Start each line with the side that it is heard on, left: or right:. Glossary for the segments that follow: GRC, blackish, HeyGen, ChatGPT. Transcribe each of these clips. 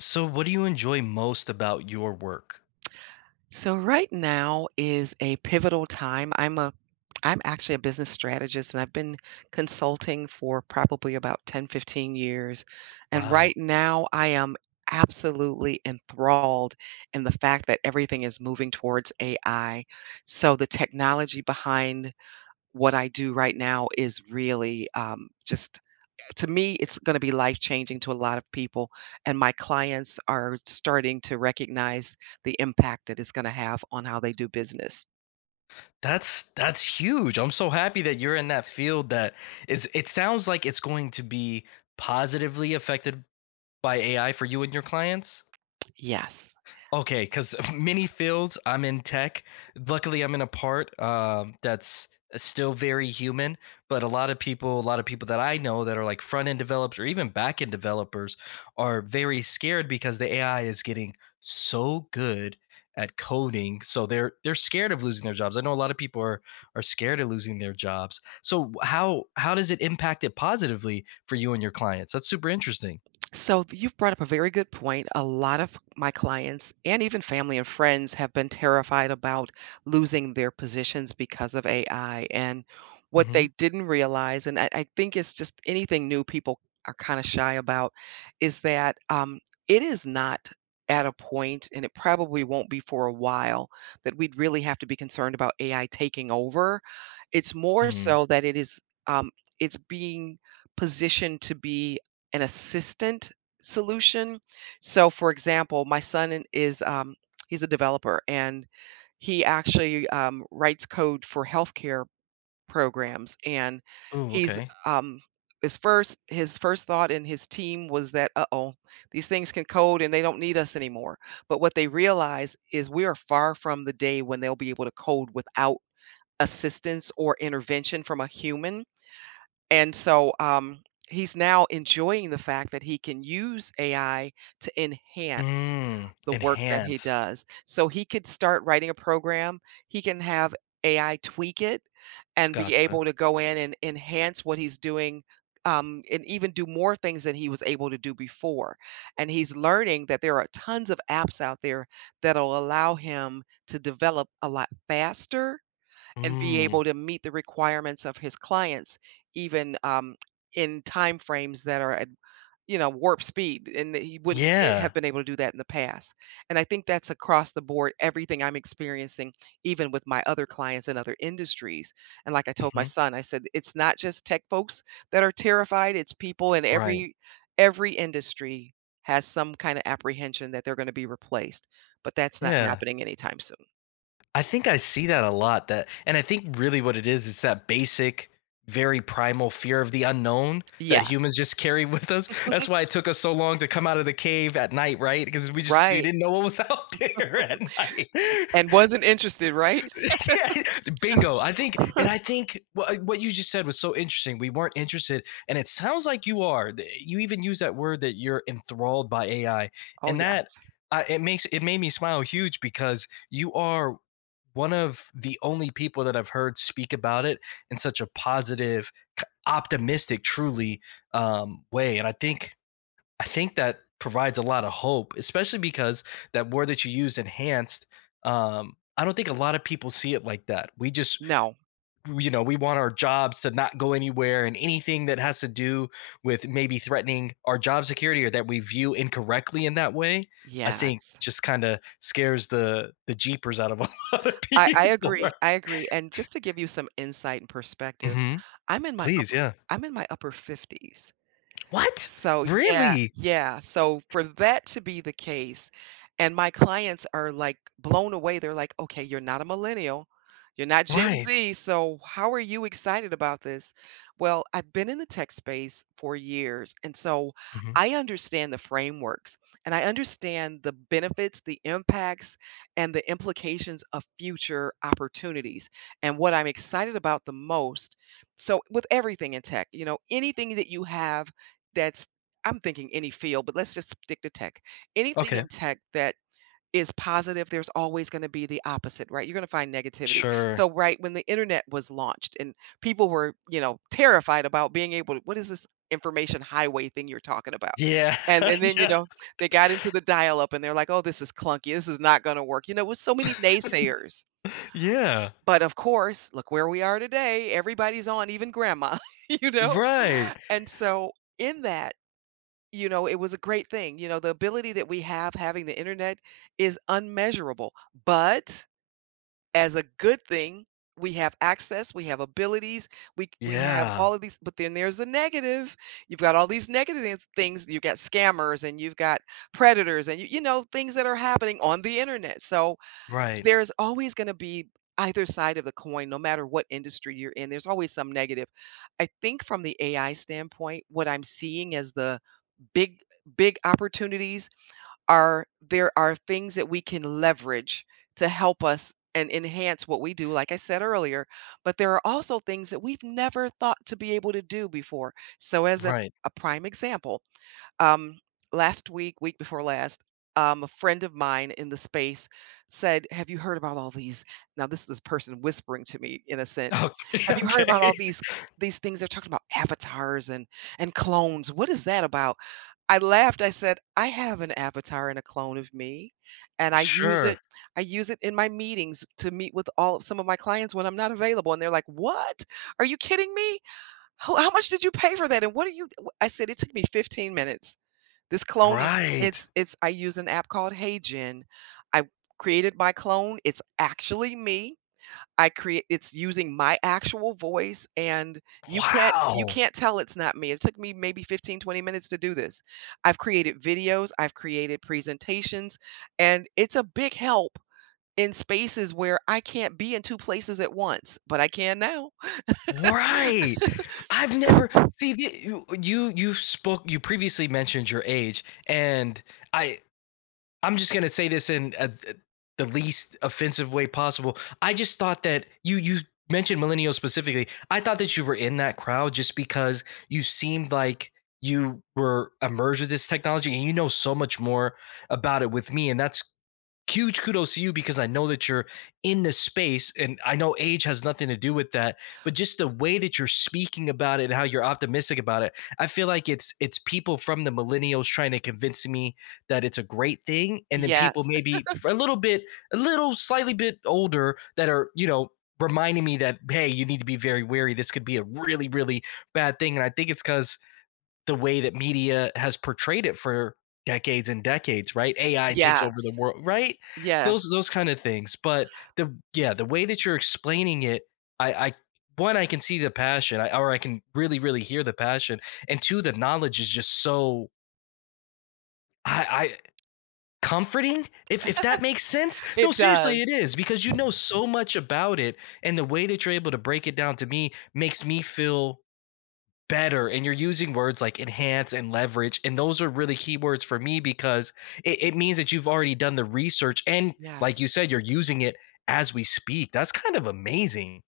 left: So what do you enjoy most about your work?
right: So right now is a pivotal time. I'm actually a business strategist and I've been consulting for probably about 10, 15 years. And
left: Wow.
right: right now I am absolutely enthralled in the fact that everything is moving towards AI. So the technology behind what I do right now is really just to me, it's going to be life changing to a lot of people. And my clients are starting to recognize the impact that it's going to have on how they do business.
left: That's huge. I'm so happy that you're in that field that is it sounds like it's going to be positively affected by AI for you and your clients.
right: Yes.
left: Okay, because many fields, I'm in tech. Luckily, I'm in a part that's still very human, but a lot of people, a lot of people that I know that are like front end developers or even back end developers are very scared because the AI is getting so good at coding. So they're scared of losing their jobs. I know a lot of people are scared of losing their jobs. So how does it impact it positively for you and your clients? That's super interesting.
right: You've brought up a very good point. A lot of my clients and even family and friends have been terrified about losing their positions because of AI. And what
left: Hmm.
right: they didn't realize, and I think it's just anything new people are kind of shy about, is that it is not at a point, and it probably won't be for a while, that we'd really have to be concerned about AI taking over. It's more
left: Hmm.
right: so that it is, um, it's being positioned to be an assistant solution. So, for example, is, he's a developer and he actually writes code for healthcare programs. And
left: Oh,
right: he's,
left: okay.
right: um, his first thought in his team was that uh oh, these things can code and they don't need us anymore. But what they realize is we are far from the day when they'll be able to code without assistance or intervention from a human, and so he's now enjoying the fact that he can use AI to enhance
left: Mm,
right: the work that he
left: enhance.
right: does. So he could start writing a program, he can have AI tweak it and be
left: Gotcha.
right: able to go in and enhance what he's doing. And even do more things than he was able to do before. And he's learning that there are tons of apps out there that'll allow him to develop a lot faster and be
left: Mm,
right: able to meet the requirements of his clients even, in time frames that are at you know warp speed, and that he wouldn't be,
left: yeah.
right: have been able to do that in the past. And I think that's across the board, everything I'm experiencing, even with my other clients in other industries. And like I told my
left: Mhm.
right: son, I said it's not just tech folks that are terrified, it's people in
left: Right.
right: every industry, has some kind of apprehension that they're going to be replaced, but that's not
left: Yeah.
right: happening anytime soon.
left: I think I see that a lot that and I think really what it is, it's that basic, very primal fear of the unknown that
right: Yes.
left: humans just carry with us. That's why it took us so long to come out of the cave at night, right? Because we
right: Right.
left: didn't know what was out there at night.
right: And wasn't interested, right?
left: Yeah, bingo. I think, and I think what you just said was so interesting. We weren't interested, and it sounds like you are. You even use that word that you're enthralled by AI,
right: Oh,
left: and
right: yes.
left: that it makes it made me smile huge because you are one of the only people that I've heard speak about it in such a positive, optimistic, truly way. And I think that provides a lot of hope, especially because that word that you used, enhanced, I don't think a lot of people see it like that. We just,
right: No.
left: you know, we want our jobs to not go anywhere and anything that has to do with maybe threatening our job security or that we view incorrectly in that way, I think
right: Yes.
left: just kind of scares the jeepers out of a lot of
right: I
left: people. Right.
right: agree, I agree, and just to give you some insight and perspective,
left: Hmm.
right: I'm in my
left: Please,
right: upper
left: yeah.
right: I'm in my upper 50s.
left: What?
right: So yeah,
left: Really?
right: yeah. So for that to be the case, and my clients are like blown away. They're like, okay, you're not a millennial. You're not Gen
left: Right.
right: Z. So how are you excited about this? Well, I've been in the tech space for years. And so
left: Hmm.
right: I understand the frameworks and I understand the benefits, the impacts, and the implications of future opportunities. And what I'm excited about the most. So with everything in tech, you know, anything that you have that's, I'm thinking any field, but let's just stick to tech. Anything
left: Okay.
right: in tech that is positive, there's always gonna be the opposite, right? You're gonna find negativity.
left: Sure.
right: So, right when the internet was launched and people were, you know, terrified about being able to, what is this information highway thing you're talking about?
left: Yeah.
right: And then, you
left: Yeah.
right: know, they got into the dial-up and they're like, "Oh, this is clunky. This is not gonna work." You know, with so many naysayers.
left: Yeah.
right: But of course, look where we are today. Everybody's on, even grandma, you know?
left: Right.
right: And so in that, you know, it was a great thing. You know, the ability that we have having the internet is unmeasurable, but as a good thing, we have access, we have abilities, we have
left: Yeah.
right: all of these, but then there's the negative. You've got all these negative things, you got scammers and you've got predators and you know, things that are happening on the internet. So,
left: Right,
right: there's always gonna be either side of the coin, no matter what industry you're in, there's always some negative. I think from the AI standpoint, what I'm seeing as the big big opportunities are, there are things that we can leverage to help us and enhance what we do like I said earlier, but there are also things that we've never thought to be able to do before. So as a
left: right.
right: a prime example, um last week, week before last, a friend of mine in the space said, have you heard about all these? Now, this is this person whispering to me in a sense.
left: Okay,
right: Have you heard about
left: okay.
right: all these things they're talking about, avatars and clones? What is that about? I laughed, I said, "I have an avatar and a clone of me, and
left: Sure.
right: I use it in my meetings to meet with all of some of my clients when I'm not available," and they're like, "What? Are you kidding me? How much did you pay for that, and what are you?" I said, "It took me 15 minutes. This clone is,
left: Right.
right: it's I use an app called HeyGen. I created my clone, it's actually me. I create, it's using my actual voice, and you can't you
left: Wow.
right: can't tell it's not me. It took me maybe 15, 20 minutes to do this. I've created videos, I've created presentations, and it's a big help in spaces where I can't be in 2 places at once, but I can now.
left: Right. I've never see, the You spoke you previously mentioned your age, and I I'm just gonna say this in as the least offensive way possible. I just thought that you mentioned millennials specifically. I thought that you were in that crowd just because you seemed like you were immersed with this technology and you know so much more about it with me. And that's huge kudos to you because I know that you're in this space and I know age has nothing to do with that, but just the way that you're speaking about it and how you're optimistic about it, I feel like it's people from the millennials trying to convince me that it's a great thing and then people
right: Yes,
left: maybe a little bit a little slightly bit older that are, you know, reminding me that hey, you need to be very wary. This could be a really bad thing and I think it's cuz the way that media has portrayed it for decades and decades, right? AI takes over the
right: yes,
left: world, right?
right: yes.
left: Those kind of things. But the way that you're explaining it, I one, I can see the passion, or I can really hear the passion, and two, the knowledge is just so I, I comforting. If that makes sense, no,
right: It
left: seriously,
right: does,
left: it is because you know so much about it, and the way that you're able to break it down to me makes me feel better and you're using words like enhance and leverage and those are really key words for me because it means that you've already done the research and like
right: yes.
left: you said you're using it as we speak that's kind of amazing.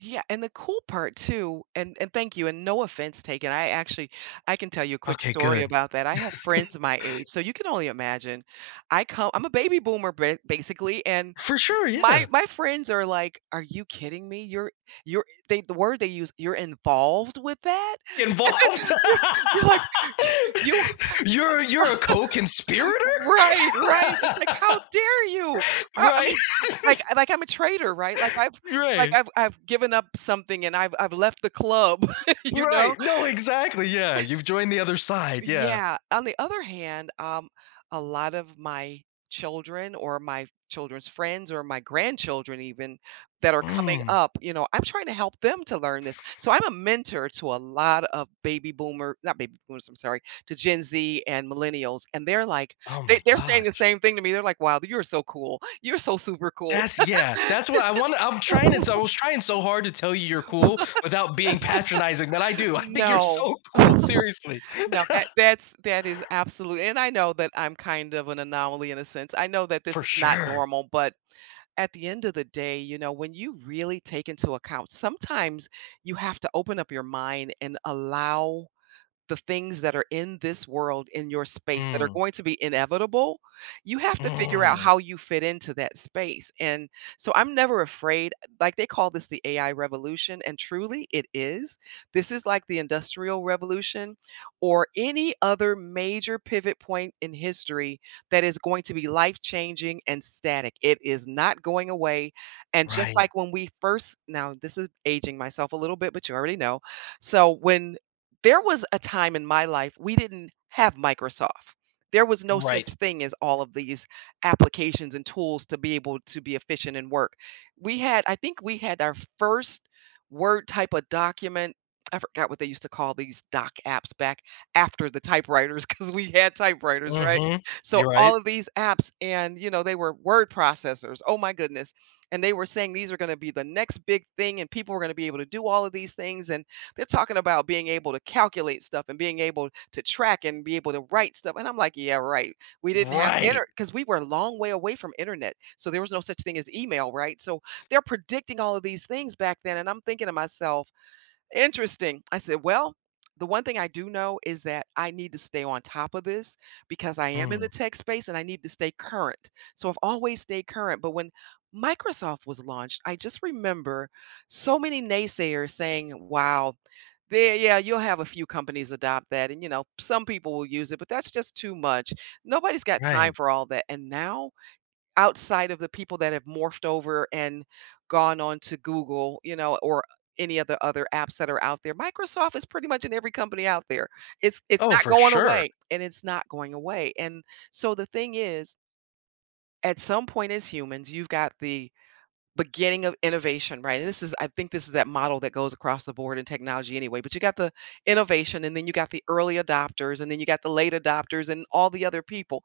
right: Yeah, and the cool part too, and thank you, and no offense taken. I actually, I can tell you a quick
left: Okay,
right: story
left: good.
right: about that. I have friends my age, so you can only imagine. I'm a basically, and
left: For sure,
right: my
left: yeah.
right: my friends are like, "Are you kidding me? You're they the word they use, you're involved with that?
left: Involved.
right: You're, you're like you."
left: You're a co-conspirator.
right: Right, right. It's like, "How dare you?" I
left: Right,
right: mean, like I'm a traitor, right? Like I've like
left: right,
right: I've given up something and I've left the club, you know?
left: right, no, exactly, yeah, you've joined the other side, yeah.
right: Yeah. On the other hand, a lot of my children or my children's friends or my grandchildren even that are coming
left: Mm.
right: up, you know, I'm trying to help them to learn this. So I'm a mentor to a lot of not baby boomers, I'm sorry, to Gen Z and millennials. And they're like,
left: Oh my
right: they're saying the
left: gosh.
right: same thing to me. They're like, wow, you're so cool. You're so super cool.
left: That's, yeah. That's what I want. I'm trying it. So I was trying so hard to tell you you're cool without being patronizing, but I do. I think you're
right: No.
left: so cool. Seriously,
right: No, that's that is absolute, and I know that I'm kind of an anomaly in a sense. I know that this
left: for
right: is not
left: sure.
right: normal, but at the end of the day, you know, when you really take into account, sometimes you have to open up your mind and allow the things that are in this world, in your space, that are
left: Mm,
right: going to be inevitable, you have to figure out
left: mm,
right: how you fit into that space, and so I'm never afraid. Like, they call this the AI revolution, and truly it is. This is like the Industrial Revolution or any other major pivot point in history that is going to be life-changing and static. It is not going away, and just
left: right.
right: like when we first, now this is aging myself a little bit, but you already know. So, when there was a time in my life we didn't have Microsoft. There was no
left: Right.
right: such thing as all of these applications and tools to be able to be efficient and work. We had, I think we had our first Word type of document. I forgot what they used to call these doc apps back after the typewriters, because we had typewriters, right?
left: Hmm.
right: So
left: You're right.
right: all of these apps and you know they were word processors. Oh my goodness. And they were saying these are going to be the next big thing and people are going to be able to do all of these things, and they're talking about being able to calculate stuff and being able to track and be able to write stuff. And I'm like, yeah, right. We didn't have
left: Right.
right: inter, because we were a long way away from internet. So there was no such thing as email, right? So they're predicting all of these things back then. And I'm thinking to myself, interesting. I said, "Well, the one thing I do know is that I need to stay on top of this because I am in the
left: Mm,
right: tech space and I need to stay current." So I've always stayed current, but when Microsoft was launched, I just remember so many naysayers saying, "Wow, there yeah, you'll have a few companies adopt that and some people will use it, but that's just too much. Nobody's got time
left: right.
right: for all that." And now outside of the people that have morphed over and gone on to Google, you know, or any of the other apps that are out there. Microsoft is pretty much in every company out there. It's
left: Oh,
right: not
left: for
right: going
left: sure.
right: away, and it's not going away. And so the thing is, at some point as humans, you've got the beginning of innovation, right? And this is I think this is that model that goes across the board in technology anyway, but you got the innovation, and then you got the early adopters, and then you got the late adopters and all the other people.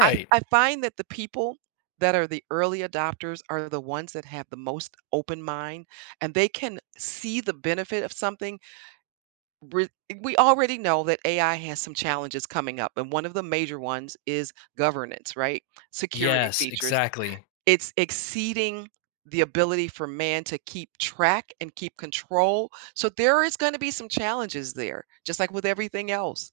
right: I I find that the people that are the early adopters are the ones that have the most open mind, and they can see the benefit of something. Re- We already know that AI has some challenges coming up, and one of the major ones is governance, right? Security
left: Yes.
right: features.
left: Exactly.
right: It's exceeding the ability for man to keep track and keep control. So there is going to be some challenges there, just like with everything else,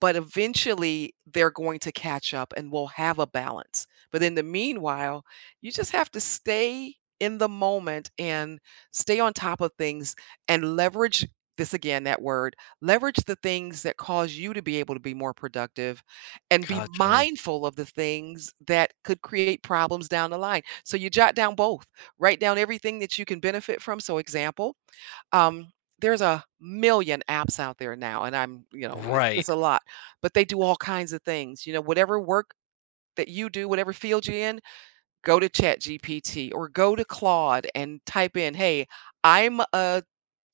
right: but eventually they're going to catch up and we'll have a balance. But in the meanwhile, you just have to stay in the moment and stay on top of things and leverage this, again, that word leverage, the things that cause you to be able to be more productive and be
left: Gotcha.
right: mindful of the things that could create problems down the line. So you jot down both, write down everything that you can benefit from. So, example, um, there's a million apps out there now, and it's
left: Right.
right: a lot, but they do all kinds of things. You know, whatever work that you do, whatever field you're in, go to ChatGPT or go to Claude and type in, "Hey, I'm a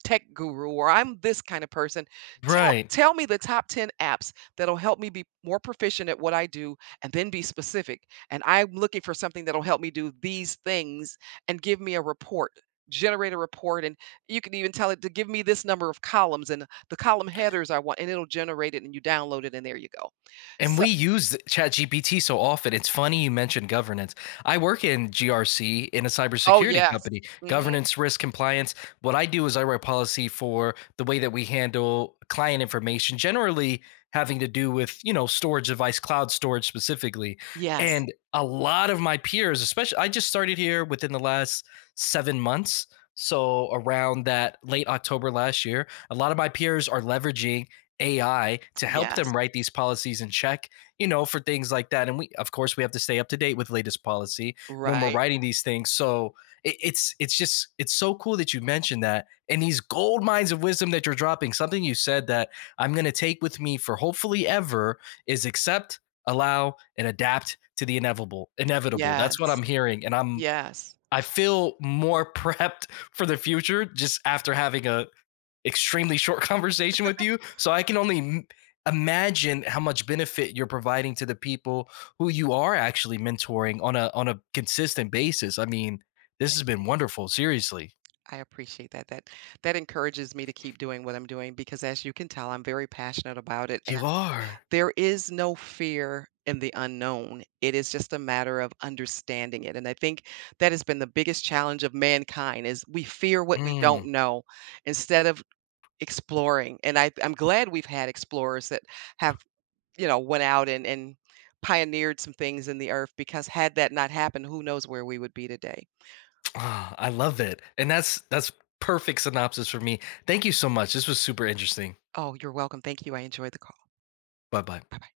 right: tech guru, or I'm this kind of person. Tell
left: Right.
right: tell me the top 10 apps that'll help me be more proficient at what I do, and then be specific. And I'm looking for something that'll help me do these things and give me a report. Generate a report, and you can even tell it to give me this number of columns and the column headers I want, and it'll generate it, and you download it, and there you go."
left: And
right: So,
left: we use ChatGPT so often. It's funny you mentioned governance. I work in GRC in a
right: oh
left: cybersecurity
right: yes,
left: company,
right: hmm,
left: governance, risk, compliance. What I do is I write policy for the way that we handle client information, generally having to do with, you know, storage device, cloud storage specifically.
right: yes,
left: And a lot of my peers, especially, I just started here within the last 7 months. So around that late October last year, a lot of my peers are leveraging AI to help
right: yes,
left: them write these policies in check, you know, for things like that. And we, of course, we have to stay up to date with latest policy when we're
right: right,
left: writing these things. So it's just it's so cool that you mentioned that and these gold mines of wisdom that you're dropping. Something you said that I'm going to take with me for hopefully ever is accept, allow, and adapt to the inevitable. Inevitable. That's what
right: yes,
left: I'm hearing, and I'm
right: yes.
left: I feel more prepped for the future just after having a extremely short conversation with you. So I can only imagine how much benefit you're providing to the people who you are actually mentoring on a consistent basis. I mean, this
right: Thank
left: has been
right: you.
left: wonderful, seriously.
right: I appreciate that. That that encourages me to keep doing what I'm doing because, as you can tell, I'm very passionate about it. And
left: You are.
right: there is no fear in the unknown. It is just a matter of understanding it. And I think that has been the biggest challenge of mankind, is we fear what we don't
left: Mm,
right: know instead of exploring. And I'm glad we've had explorers that have, you know, went out and pioneered some things in the earth, because had that not happened, who knows where we would be today.
left: ah, I love it. And that's perfect synopsis for me. Thank you so much. This was super interesting.
right: Oh, you're welcome. Thank you. I enjoyed the call.
left: Bye-bye.
right: Bye.